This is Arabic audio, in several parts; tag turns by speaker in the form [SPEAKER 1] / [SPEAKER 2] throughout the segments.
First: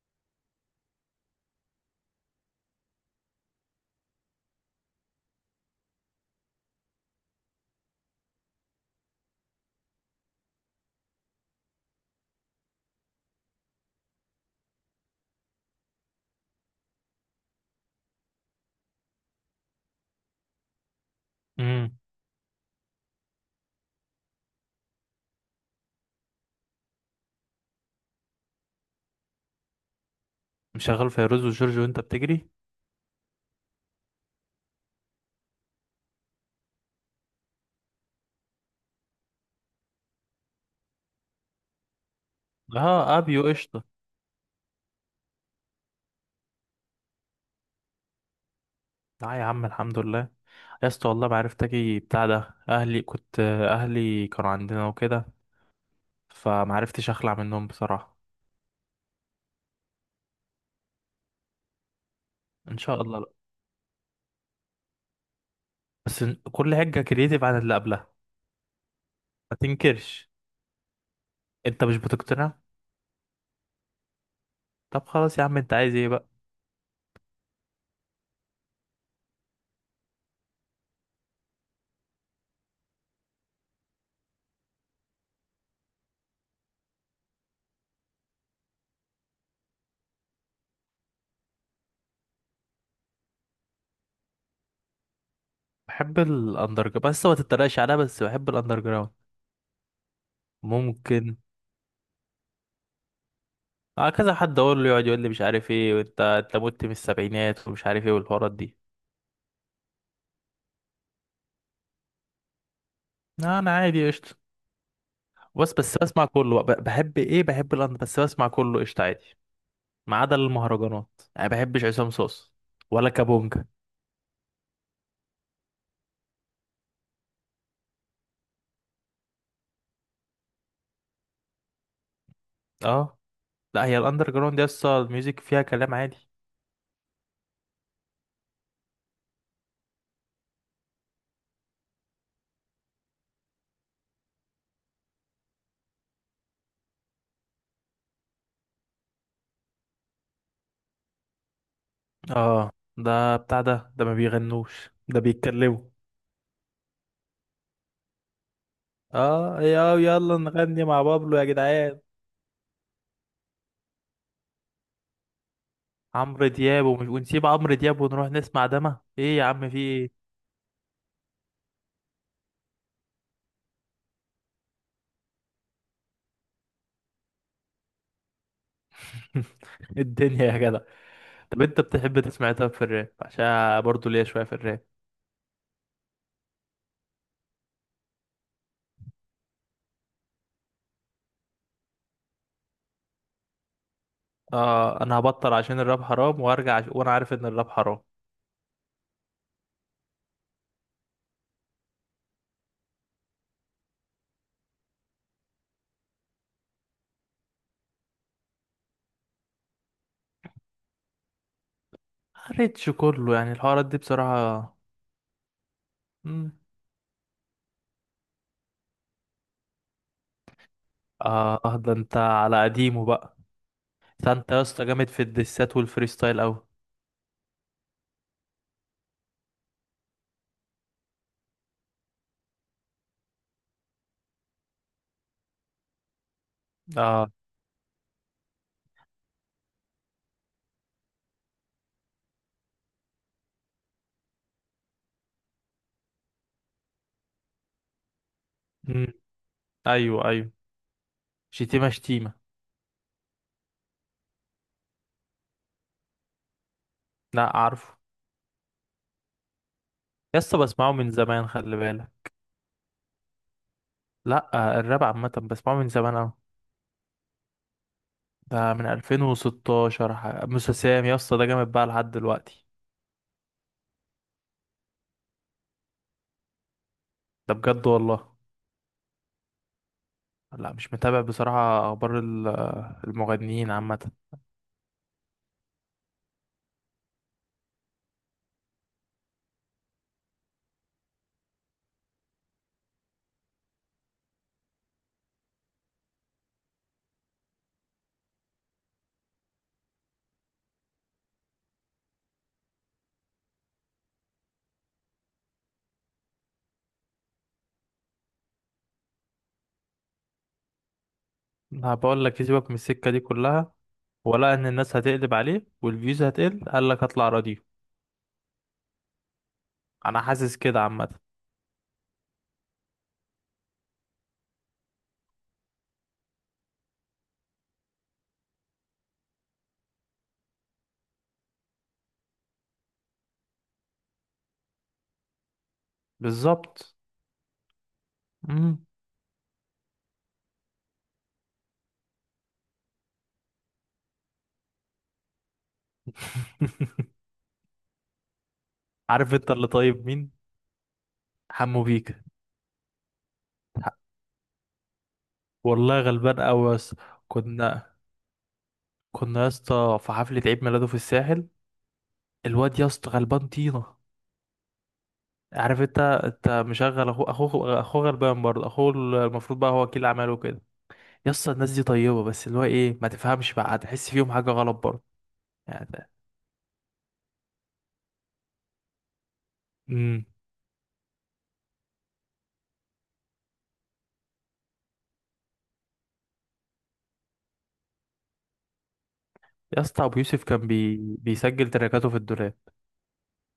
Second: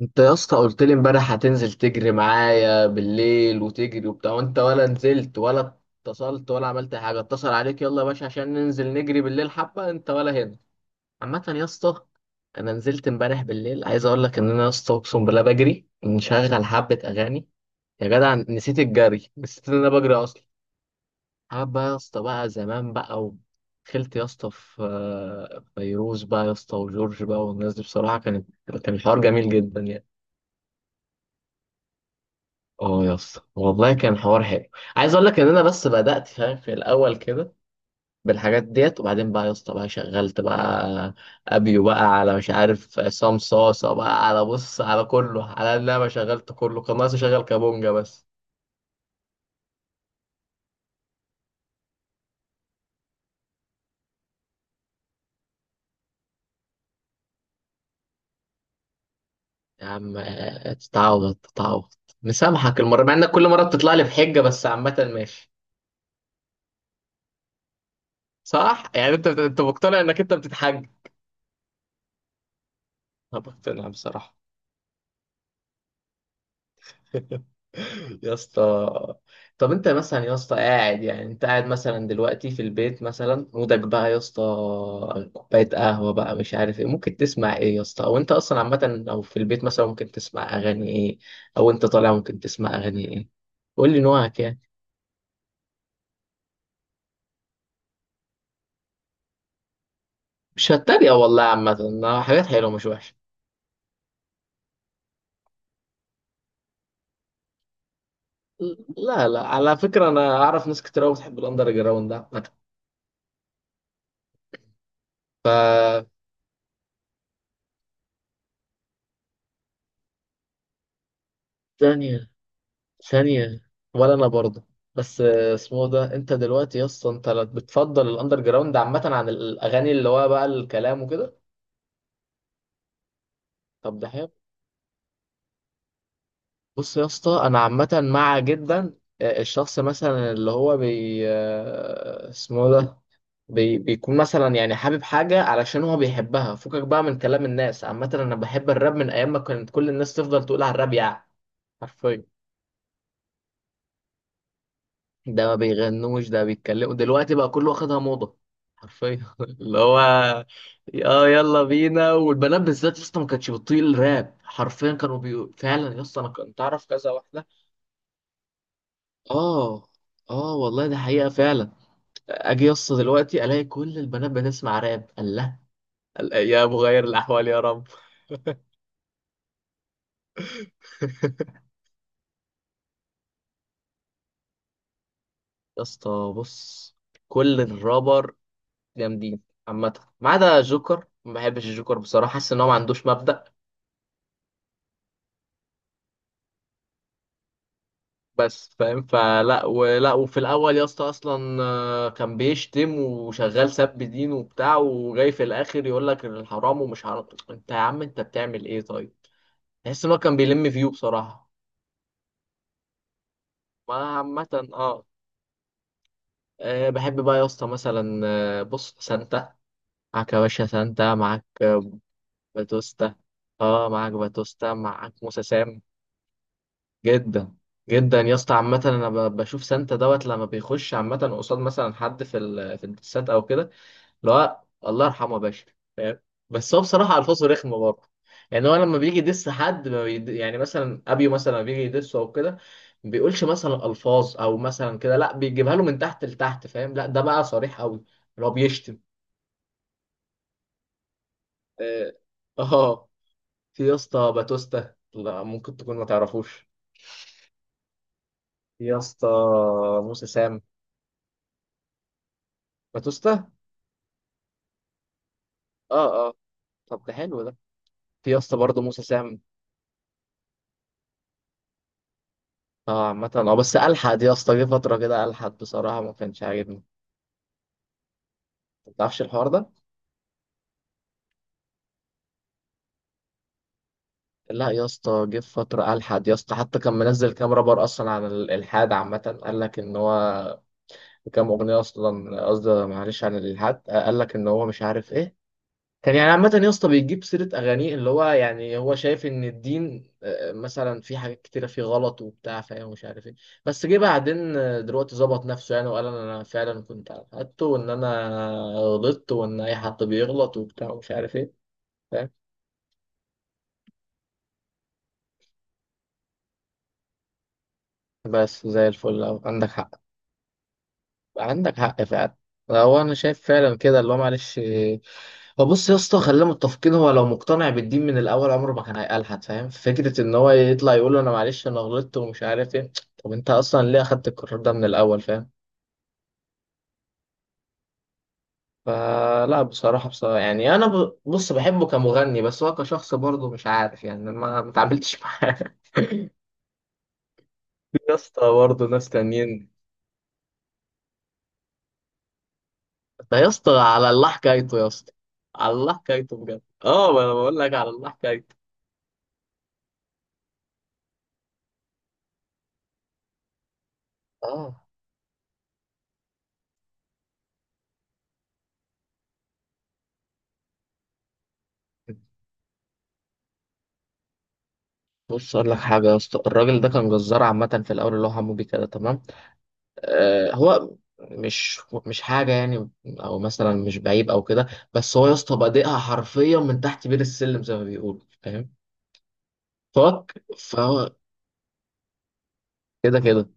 [SPEAKER 1] انت يا اسطى قلت لي امبارح هتنزل تجري معايا بالليل وتجري وبتاع، وانت ولا نزلت ولا اتصلت ولا عملت حاجه. اتصل عليك يلا يا باشا عشان ننزل نجري بالليل حبه، انت ولا هنا؟ عامه يا اسطى. انا نزلت امبارح بالليل، عايز اقول لك ان انا يا اسطى اقسم بالله بجري مشغل حبه اغاني يا جدع، نسيت الجري، نسيت ان انا بجري اصلا. حبه يا
[SPEAKER 2] امم
[SPEAKER 1] اسطى بقى، زمان بقى. ودخلت يا اسطى في فيروز بقى يا اسطى وجورج بقى، والناس دي بصراحه كانت، كان الحوار جميل جدا يعني.
[SPEAKER 2] مشغل فيروز وجورج وانت بتجري.
[SPEAKER 1] اه يا اسطى والله كان حوار حلو. عايز اقول لك ان انا بس بدات فاهم في الاول كده بالحاجات ديت، وبعدين بقى يا اسطى بقى شغلت بقى ابيو بقى، على مش عارف
[SPEAKER 2] اه،
[SPEAKER 1] عصام
[SPEAKER 2] ابيو قشطه.
[SPEAKER 1] صاصه بقى، على بص على كله، على ان انا شغلت كله، كان ناقص اشغل كابونجا بس.
[SPEAKER 2] لا يا عم، الحمد لله. يا اسطى والله ما عرفت اجي بتاع ده، اهلي كانوا عندنا وكده، فما عرفتش اخلع منهم بصراحه.
[SPEAKER 1] يا عم تتعوض تتعوض،
[SPEAKER 2] ان
[SPEAKER 1] مسامحك المره،
[SPEAKER 2] شاء
[SPEAKER 1] مع
[SPEAKER 2] الله لا.
[SPEAKER 1] انك كل مره بتطلع لي بحجه، بس عامه ماشي.
[SPEAKER 2] بس كل حاجه كرييتيف عن اللي قبلها.
[SPEAKER 1] صح، يعني انت
[SPEAKER 2] ما
[SPEAKER 1] انت مقتنع انك
[SPEAKER 2] تنكرش.
[SPEAKER 1] انت بتتحج؟
[SPEAKER 2] انت مش بتقتنع؟
[SPEAKER 1] انا مقتنع بصراحه.
[SPEAKER 2] طب خلاص يا عم، انت عايز ايه بقى؟
[SPEAKER 1] يا اسطى، طب انت مثلا يا اسطى قاعد، يعني انت قاعد مثلا دلوقتي في البيت، مثلا مودك بقى يا اسطى كوبايه قهوه بقى، مش عارف ايه، ممكن تسمع ايه يا اسطى؟ او انت اصلا عامه، او في البيت مثلا ممكن تسمع اغاني ايه، او انت طالع ممكن تسمع اغاني ايه. قول لي نوعك يعني.
[SPEAKER 2] بحب الاندر جراوند، بس ما تتريقش عليها. بس بحب الاندر جراوند.
[SPEAKER 1] مش هتريق
[SPEAKER 2] ممكن.
[SPEAKER 1] والله، عامه حاجات حلوه مش وحشه.
[SPEAKER 2] اه، كذا حد اقول له يقعد يقول لي مش عارف ايه، وانت مت من السبعينات ومش عارف ايه والحوارات دي.
[SPEAKER 1] لا لا، على فكره انا اعرف ناس كتير قوي بتحب الاندر جراوند ده.
[SPEAKER 2] لا انا عادي قشطة. بس بس بسمع كله بقى. بحب ايه، بحب الاندر، بس بسمع كله قشطة عادي. ما عدا المهرجانات يعني، ما بحبش عصام
[SPEAKER 1] عامه.
[SPEAKER 2] صوص ولا
[SPEAKER 1] ثانية.
[SPEAKER 2] كابونجا.
[SPEAKER 1] ولا أنا برضه. بس اسمه ده، أنت دلوقتي يا اسطى أنت لا بتفضل الأندر جراوند عامة عن الأغاني اللي هو بقى الكلام وكده؟
[SPEAKER 2] اه لا،
[SPEAKER 1] طب
[SPEAKER 2] هي
[SPEAKER 1] ده حلو.
[SPEAKER 2] الاندر جراوند دي اصلا الميوزك فيها كلام عادي.
[SPEAKER 1] بص يا اسطى، أنا عامة مع جدا. الشخص مثلا اللي هو اسمه ده، بيكون مثلا يعني حابب حاجة علشان هو بيحبها، فكك بقى من كلام الناس. عامة أنا بحب الراب من أيام ما كانت كل الناس تفضل تقول على الراب يعني. حرفيا.
[SPEAKER 2] اه ده بتاع ده ما بيغنوش، ده
[SPEAKER 1] ده ما
[SPEAKER 2] بيتكلموا.
[SPEAKER 1] بيغنوش، ده بيتكلموا دلوقتي بقى كله واخدها موضة. حرفيا
[SPEAKER 2] اه،
[SPEAKER 1] اللي
[SPEAKER 2] يا
[SPEAKER 1] هو.
[SPEAKER 2] يلا نغني مع
[SPEAKER 1] اه
[SPEAKER 2] بابلو يا
[SPEAKER 1] يلا
[SPEAKER 2] جدعان.
[SPEAKER 1] بينا، والبنات بالذات يا اسطى ما كانتش بتطيق الراب حرفيا، كانوا فعلا يا اسطى، انا
[SPEAKER 2] عمرو
[SPEAKER 1] كنت
[SPEAKER 2] دياب
[SPEAKER 1] اعرف
[SPEAKER 2] ومش
[SPEAKER 1] كذا واحده.
[SPEAKER 2] ونسيب عمرو دياب ونروح نسمع دما ايه يا عم، في
[SPEAKER 1] اه
[SPEAKER 2] ايه؟
[SPEAKER 1] اه والله ده حقيقه فعلا. اجي يا اسطى دلوقتي الاقي كل البنات بتسمع راب، الله. الايام غير الاحوال يا رب.
[SPEAKER 2] الدنيا يا جدع. طب انت بتحب تسمع إيه؟ طب في الراب، عشان برضه ليا شوية في الراب.
[SPEAKER 1] يا اسطى بص، كل الرابر جامدين عامه، ما عدا جوكر. ما بحبش الجوكر بصراحه، حاسس ان هو ما عندوش مبدأ.
[SPEAKER 2] اه انا هبطل عشان الراب حرام وارجع وانا عارف ان الراب حرام.
[SPEAKER 1] بس فاهم، فلا ولا. وفي الاول يا اسطى اصلا كان بيشتم وشغال سب دين وبتاع، وجاي في الاخر يقول لك الحرام ومش حرام. انت يا عم انت بتعمل ايه طيب؟ تحس ان هو كان بيلم فيو بصراحه.
[SPEAKER 2] قريتش كله يعني الحوارات
[SPEAKER 1] ما
[SPEAKER 2] دي
[SPEAKER 1] عامه
[SPEAKER 2] بصراحة.
[SPEAKER 1] اه.
[SPEAKER 2] مم.
[SPEAKER 1] بحب بقى يا اسطى مثلا، بص سانتا معاك يا باشا، سانتا معاك،
[SPEAKER 2] اه ده انت على قديمه
[SPEAKER 1] باتوستا.
[SPEAKER 2] بقى.
[SPEAKER 1] اه معاك
[SPEAKER 2] ده انت يا
[SPEAKER 1] باتوستا،
[SPEAKER 2] اسطى جامد
[SPEAKER 1] معاك
[SPEAKER 2] في
[SPEAKER 1] موسى
[SPEAKER 2] الدسات
[SPEAKER 1] سام.
[SPEAKER 2] والفريستايل اوي.
[SPEAKER 1] جدا. جدا يا اسطى عامه، انا بشوف سانتا دوت لما بيخش عامه قصاد مثلا حد في في الدسات او كده. لا الله يرحمه يا باشا. فاهم. بس هو بصراحه
[SPEAKER 2] اه.
[SPEAKER 1] الفاظه رخمه برضه. يعني هو لما بيجي يدس حد ما بيد... يعني مثلا ابيو مثلا لما بيجي يدسه او كده، ما بيقولش مثلا الفاظ او مثلا كده، لا بيجيبها له من تحت لتحت، فاهم؟ لا ده بقى صريح قوي، اللي هو بيشتم.
[SPEAKER 2] مم. ايوه ايوه. شتيمة
[SPEAKER 1] اه.
[SPEAKER 2] شتيمة.
[SPEAKER 1] آه. في يا اسطى باتوستا، لا ممكن تكون ما تعرفوش.
[SPEAKER 2] لا عارفه.
[SPEAKER 1] في يا اسطى موسى
[SPEAKER 2] يا اسطى
[SPEAKER 1] سام،
[SPEAKER 2] بسمعه من زمان، خلي بالك.
[SPEAKER 1] باتوستا.
[SPEAKER 2] لا، الراب عامة بسمعه من زمان
[SPEAKER 1] اه اه.
[SPEAKER 2] اوي.
[SPEAKER 1] طب ده حلو ده. في يا اسطى
[SPEAKER 2] ده
[SPEAKER 1] برضه
[SPEAKER 2] من
[SPEAKER 1] موسى سام.
[SPEAKER 2] 2016، موسى سام يا اسطى ده جامد بقى لحد دلوقتي.
[SPEAKER 1] اه عامة، اه بس الحد يا اسطى جه فترة كده الحد بصراحة ما كانش عاجبني.
[SPEAKER 2] ده بجد والله.
[SPEAKER 1] ما تعرفش الحوار ده.
[SPEAKER 2] لا مش متابع بصراحة اخبار المغنيين عامة.
[SPEAKER 1] لا يا اسطى، جه في فتره الحد يا اسطى حتى كان منزل كام رابر اصلا عن الالحاد عامه، قال لك ان هو كام اغنيه اصلا، قصدي معلش، عن الالحاد قال لك ان هو مش عارف ايه. كان يعني عامه يا اسطى بيجيب سيره اغانيه اللي هو، يعني هو شايف ان الدين مثلا في حاجات كتيره فيه غلط وبتاع، فاهم، ومش عارف ايه. بس جه بعدين دلوقتي ظبط نفسه يعني، وقال انا فعلا كنت على حقيقته وان انا غلطت وان اي حد بيغلط وبتاع ومش عارف ايه.
[SPEAKER 2] هبقول
[SPEAKER 1] فاهم.
[SPEAKER 2] لك يسيبك من السكة دي كلها. ولا ان الناس هتقلب عليه والفيوز هتقل، قال لك هطلع رديف.
[SPEAKER 1] بس زي الفل أوي. عندك حق.
[SPEAKER 2] انا حاسس كده عامة.
[SPEAKER 1] عندك حق فعلا. هو انا شايف فعلا كده، اللي هو معلش. هو بص يا اسطى، خلينا متفقين، هو لو مقتنع بالدين من الاول عمره ما كان هيقلحد. فاهم، فكره ان هو يطلع يقول انا معلش انا غلطت ومش عارف ايه، طب انت اصلا ليه اخدت القرار ده من الاول؟ فاهم.
[SPEAKER 2] بالظبط. مم.
[SPEAKER 1] فلا بصراحه يعني انا بص، بحبه كمغني، بس هو كشخص برضه مش عارف، يعني ما اتعاملتش معاه يا اسطى برضه ناس
[SPEAKER 2] عارف انت، اللي
[SPEAKER 1] تانيين.
[SPEAKER 2] طيب مين؟ حمو بيكا.
[SPEAKER 1] ده يا اسطى على الله حكايته يا اسطى، على الله
[SPEAKER 2] والله
[SPEAKER 1] حكايته
[SPEAKER 2] غلبان
[SPEAKER 1] بجد.
[SPEAKER 2] قوي يا اسطى.
[SPEAKER 1] اه ما انا بقول لك
[SPEAKER 2] كنا
[SPEAKER 1] على الله حكايته.
[SPEAKER 2] كنا يا اسطى في حفلة عيد ميلاده في الساحل. الواد يا اسطى غلبان طينة.
[SPEAKER 1] اه
[SPEAKER 2] عارف انت مشغل اخوه، اخوه اخوه غلبان برضه، اخوه المفروض بقى هو وكيل اعماله وكده. يا اسطى الناس دي طيبة، بس اللي هو ايه ما تفهمش بقى هتحس فيهم حاجة غلط برضه.
[SPEAKER 1] بص اقول لك حاجه
[SPEAKER 2] يعني
[SPEAKER 1] يا اسطى، الراجل ده كان جزار عامه في الاول، اللي هو حمودي كده تمام.
[SPEAKER 2] ده
[SPEAKER 1] آه هو مش مش حاجه يعني، او مثلا مش بعيب او كده، بس هو يا اسطى بادئها حرفيا من تحت بير السلم زي ما بيقولوا، فاهم.
[SPEAKER 2] يا اسطى ابو يوسف كان
[SPEAKER 1] فهو
[SPEAKER 2] بيسجل تراكاته في الدولاب.
[SPEAKER 1] كده كده.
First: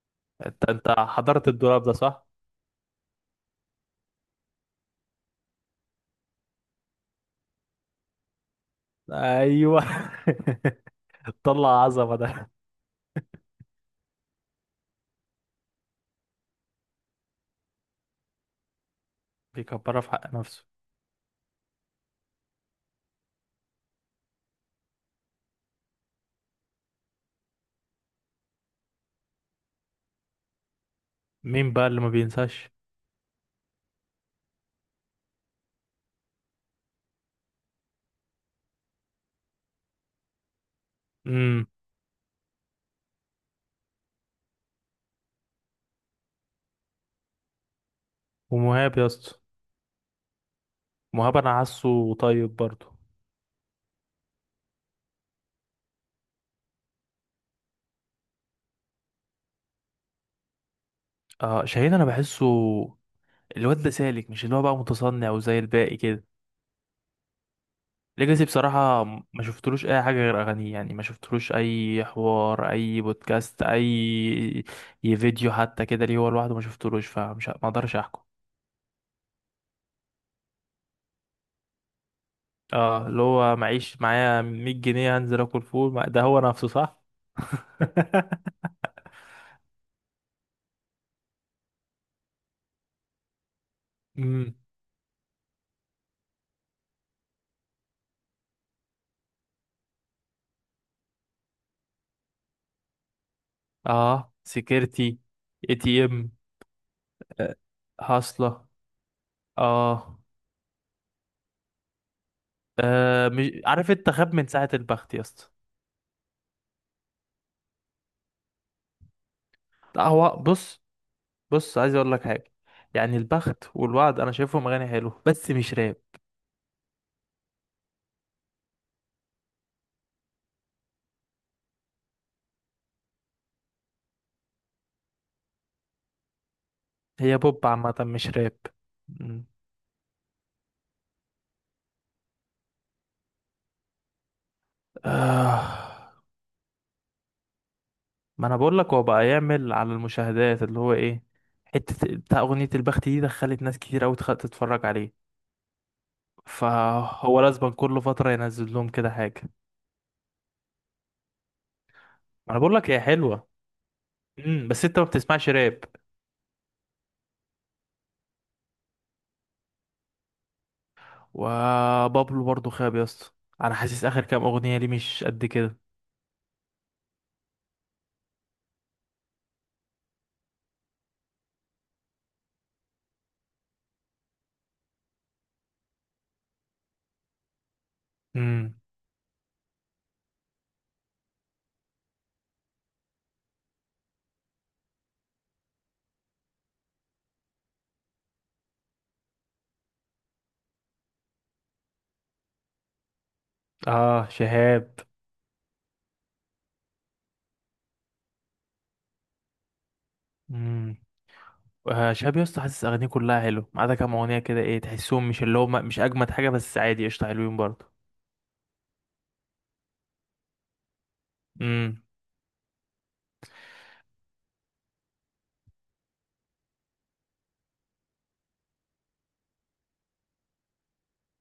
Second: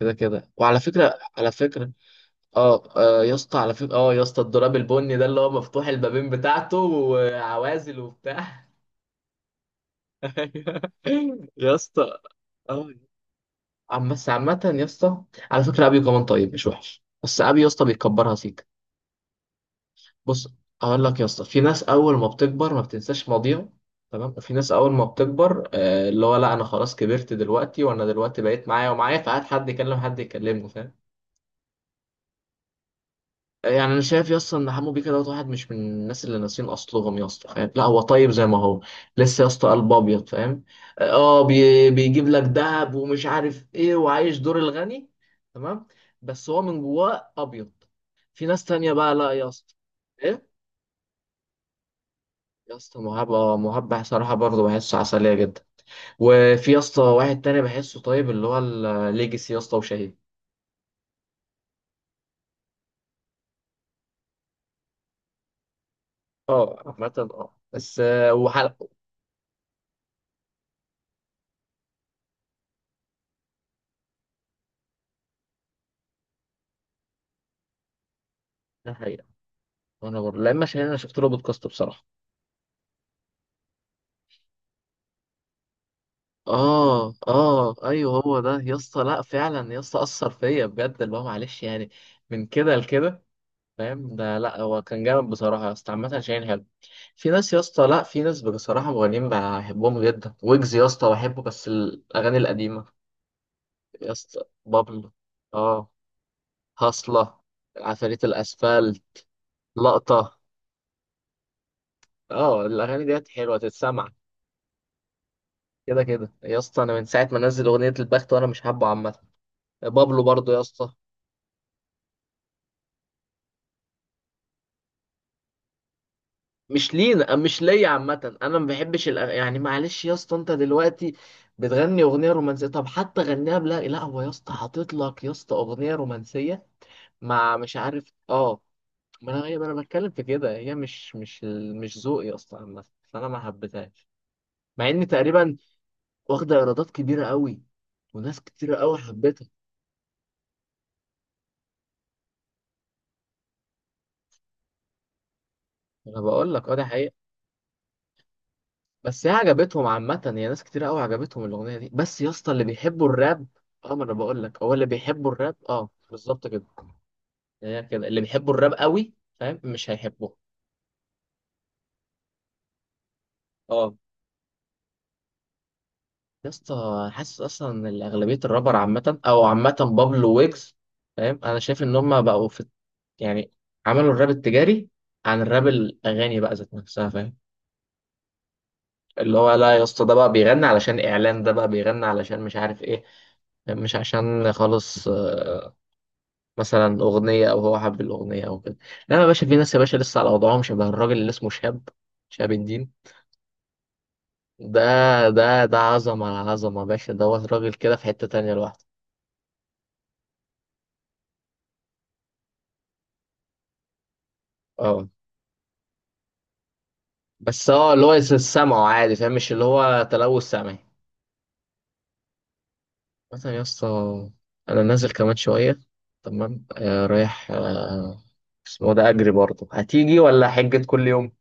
[SPEAKER 1] كده كده،
[SPEAKER 2] انت
[SPEAKER 1] وعلى
[SPEAKER 2] انت
[SPEAKER 1] فكره
[SPEAKER 2] حضرت
[SPEAKER 1] على
[SPEAKER 2] الدولاب
[SPEAKER 1] فكره
[SPEAKER 2] ده صح؟
[SPEAKER 1] اه يا اسطى على فكره، اه يا اسطى الدولاب البني ده اللي هو مفتوح البابين بتاعته وعوازل وبتاع.
[SPEAKER 2] ايوه.
[SPEAKER 1] أيوه.
[SPEAKER 2] طلع
[SPEAKER 1] يا
[SPEAKER 2] عظمه
[SPEAKER 1] اسطى،
[SPEAKER 2] ده.
[SPEAKER 1] اه عم، بس عامة يا اسطى على فكرة أبيو كمان طيب مش وحش، بس أبيو يا اسطى بيكبرها سيكا.
[SPEAKER 2] بيكبرها في حق
[SPEAKER 1] بص،
[SPEAKER 2] نفسه.
[SPEAKER 1] أقول لك يا اسطى، في ناس أول ما بتكبر ما بتنساش ماضيها، تمام، وفي ناس أول ما بتكبر اللي هو لا أنا خلاص كبرت دلوقتي، وأنا دلوقتي بقيت معايا فقعد حد يكلمه، فاهم؟
[SPEAKER 2] مين بقى اللي ما بينساش؟
[SPEAKER 1] يعني انا شايف يا اسطى ان حمو بيكا دوت واحد مش من الناس اللي ناسيين اصلهم يا اسطى، فاهم، لا هو طيب زي ما هو لسه يا اسطى، قلب ابيض، فاهم. اه
[SPEAKER 2] امم.
[SPEAKER 1] بيجيب لك دهب ومش عارف ايه، وعايش دور الغني، تمام، بس هو من جواه ابيض. في ناس تانية
[SPEAKER 2] ومهاب يا
[SPEAKER 1] بقى لا
[SPEAKER 2] اسطى.
[SPEAKER 1] يا اسطى. ايه؟
[SPEAKER 2] مهاب انا حاسه طيب
[SPEAKER 1] يا
[SPEAKER 2] برضه.
[SPEAKER 1] اسطى مهاب، اه مهاب صراحه برضه بحسه عسليه جدا. وفي يا اسطى واحد تاني بحسه طيب اللي هو الليجسي يا اسطى، وشهيد.
[SPEAKER 2] آه شاهين انا بحسه. الواد ده سالك، مش اللي هو بقى متصنع وزي الباقي كده.
[SPEAKER 1] اه عامه، اه بس
[SPEAKER 2] ليجاسي
[SPEAKER 1] وحلقه.
[SPEAKER 2] بصراحة ما شفتلوش أي حاجة غير أغانيه، يعني ما شفتلوش أي حوار، أي بودكاست، أي فيديو حتى كده ليه هو لوحده ما شفتلوش، فمش ما أقدرش أحكم.
[SPEAKER 1] ده حقيقة. وانا برضه، لا اما شهيد انا شفت له بودكاست بصراحه.
[SPEAKER 2] اه اللي هو معيش معايا 100 جنيه هنزل اكل فول، ده هو نفسه صح.
[SPEAKER 1] اه اه، ايوه هو ده يا اسطى، لا فعلا يا اسطى اثر فيا بجد اللي هو معلش يعني، من كده لكده. فاهم، ده
[SPEAKER 2] امم.
[SPEAKER 1] لا هو كان جامد بصراحه يا اسطى، عامه شاهين حلو. في ناس يا اسطى، لا في ناس بصراحه مغنيين بحبهم جدا، ويجز يا اسطى بحبه بس الاغاني القديمه. يا
[SPEAKER 2] اه
[SPEAKER 1] اسطى بابلو.
[SPEAKER 2] سكيورتي. اي
[SPEAKER 1] اه.
[SPEAKER 2] تي ام
[SPEAKER 1] هصله.
[SPEAKER 2] آه،
[SPEAKER 1] عفاريت
[SPEAKER 2] هصلة.
[SPEAKER 1] الاسفل.
[SPEAKER 2] اه،
[SPEAKER 1] لقطه. اه الاغاني ديت
[SPEAKER 2] آه. مش
[SPEAKER 1] حلوه
[SPEAKER 2] عارف
[SPEAKER 1] تتسمع.
[SPEAKER 2] انت خاب من ساعة البخت يا اسطى.
[SPEAKER 1] كده كده يا اسطى، انا من ساعه ما نزل اغنيه البخت وانا مش حابه عامه.
[SPEAKER 2] لا
[SPEAKER 1] بابلو
[SPEAKER 2] هو
[SPEAKER 1] برضو يا
[SPEAKER 2] بص.
[SPEAKER 1] اسطى.
[SPEAKER 2] بص عايز اقول لك حاجة. يعني البخت والوعد انا شايفهم اغاني حلوه بس مش راب.
[SPEAKER 1] مش ليا عامة، أنا ما بحبش يعني معلش يا اسطى، أنت دلوقتي بتغني أغنية رومانسية، طب حتى غنيها بلا لا، هو يا اسطى حاطط لك يا اسطى أغنية رومانسية
[SPEAKER 2] هي
[SPEAKER 1] مع
[SPEAKER 2] بوب
[SPEAKER 1] مش
[SPEAKER 2] عامة
[SPEAKER 1] عارف.
[SPEAKER 2] مش راب.
[SPEAKER 1] أه.
[SPEAKER 2] مم.
[SPEAKER 1] ما أنا بتكلم في كده، هي مش ذوقي أصلا عامة، فأنا ما حبيتهاش. مع إن تقريبا
[SPEAKER 2] آه.
[SPEAKER 1] واخدة إيرادات كبيرة قوي، وناس
[SPEAKER 2] ما انا
[SPEAKER 1] كتيرة
[SPEAKER 2] بقول لك
[SPEAKER 1] قوي
[SPEAKER 2] هو بقى
[SPEAKER 1] حبتها.
[SPEAKER 2] يعمل على المشاهدات اللي هو ايه. حتة بتاع اغنية البخت دي دخلت ناس كتير قوي تتفرج عليه.
[SPEAKER 1] أنا بقول لك أه، ده حقيقة.
[SPEAKER 2] فهو لازم كل فترة ينزل لهم كده
[SPEAKER 1] بس هي
[SPEAKER 2] حاجة.
[SPEAKER 1] عجبتهم عامة، هي ناس كتير قوي عجبتهم الأغنية دي، بس يا اسطى
[SPEAKER 2] ما انا
[SPEAKER 1] اللي
[SPEAKER 2] بقول لك هي
[SPEAKER 1] بيحبوا الراب.
[SPEAKER 2] حلوة.
[SPEAKER 1] اه ما انا بقول لك،
[SPEAKER 2] امم،
[SPEAKER 1] هو
[SPEAKER 2] بس
[SPEAKER 1] اللي
[SPEAKER 2] انت ما
[SPEAKER 1] بيحبوا
[SPEAKER 2] بتسمعش
[SPEAKER 1] الراب،
[SPEAKER 2] راب.
[SPEAKER 1] اه بالظبط كده، يعني هي كده اللي بيحبوا الراب قوي، فاهم، مش هيحبوه.
[SPEAKER 2] وبابلو برضو خاب يا اسطى. انا
[SPEAKER 1] اه
[SPEAKER 2] حاسس اخر كام اغنية ليه مش قد كده.
[SPEAKER 1] يا اسطى حاسس اصلا ان اغلبية الرابر عامة، بابلو ويجز فاهم، انا شايف ان هم بقوا في، يعني عملوا الراب التجاري عن الراب، الاغاني بقى ذات نفسها، فاهم.
[SPEAKER 2] امم.
[SPEAKER 1] اللي هو لا يا اسطى، ده بقى بيغني علشان اعلان، ده بقى بيغني علشان مش عارف ايه، مش عشان خالص مثلا اغنيه او هو حب الاغنيه او كده. لا يا باشا، في ناس يا باشا لسه على وضعهم شبه الراجل اللي اسمه شهاب، شهاب الدين
[SPEAKER 2] اه
[SPEAKER 1] ده.
[SPEAKER 2] شهاب.
[SPEAKER 1] ده عظمه على عظمه يا باشا، ده هو راجل كده في حته تانية لوحده.
[SPEAKER 2] امم. آه شهاب يا اسطى، حاسس اغانيه كلها حلوه ما عدا كام اغنية كده ايه،
[SPEAKER 1] اه
[SPEAKER 2] تحسهم مش اللي هم مش اجمد حاجة بس عادي قشطة حلوين
[SPEAKER 1] بس
[SPEAKER 2] برضو.
[SPEAKER 1] هو اللي هو سمعه عادي، فاهم، مش اللي هو تلوث سمعي.
[SPEAKER 2] امم.
[SPEAKER 1] مثلا يا اسطى، انا نازل كمان شويه، تمام، آه رايح. آه اسمه ده، اجري برضه، هتيجي ولا حجة كل يوم؟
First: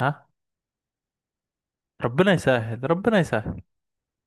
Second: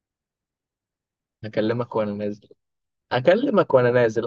[SPEAKER 2] ها.
[SPEAKER 1] هكلمك وانا
[SPEAKER 2] ربنا
[SPEAKER 1] نازل.
[SPEAKER 2] يسهل، ربنا يسهل.
[SPEAKER 1] اكلمك وانا نازل.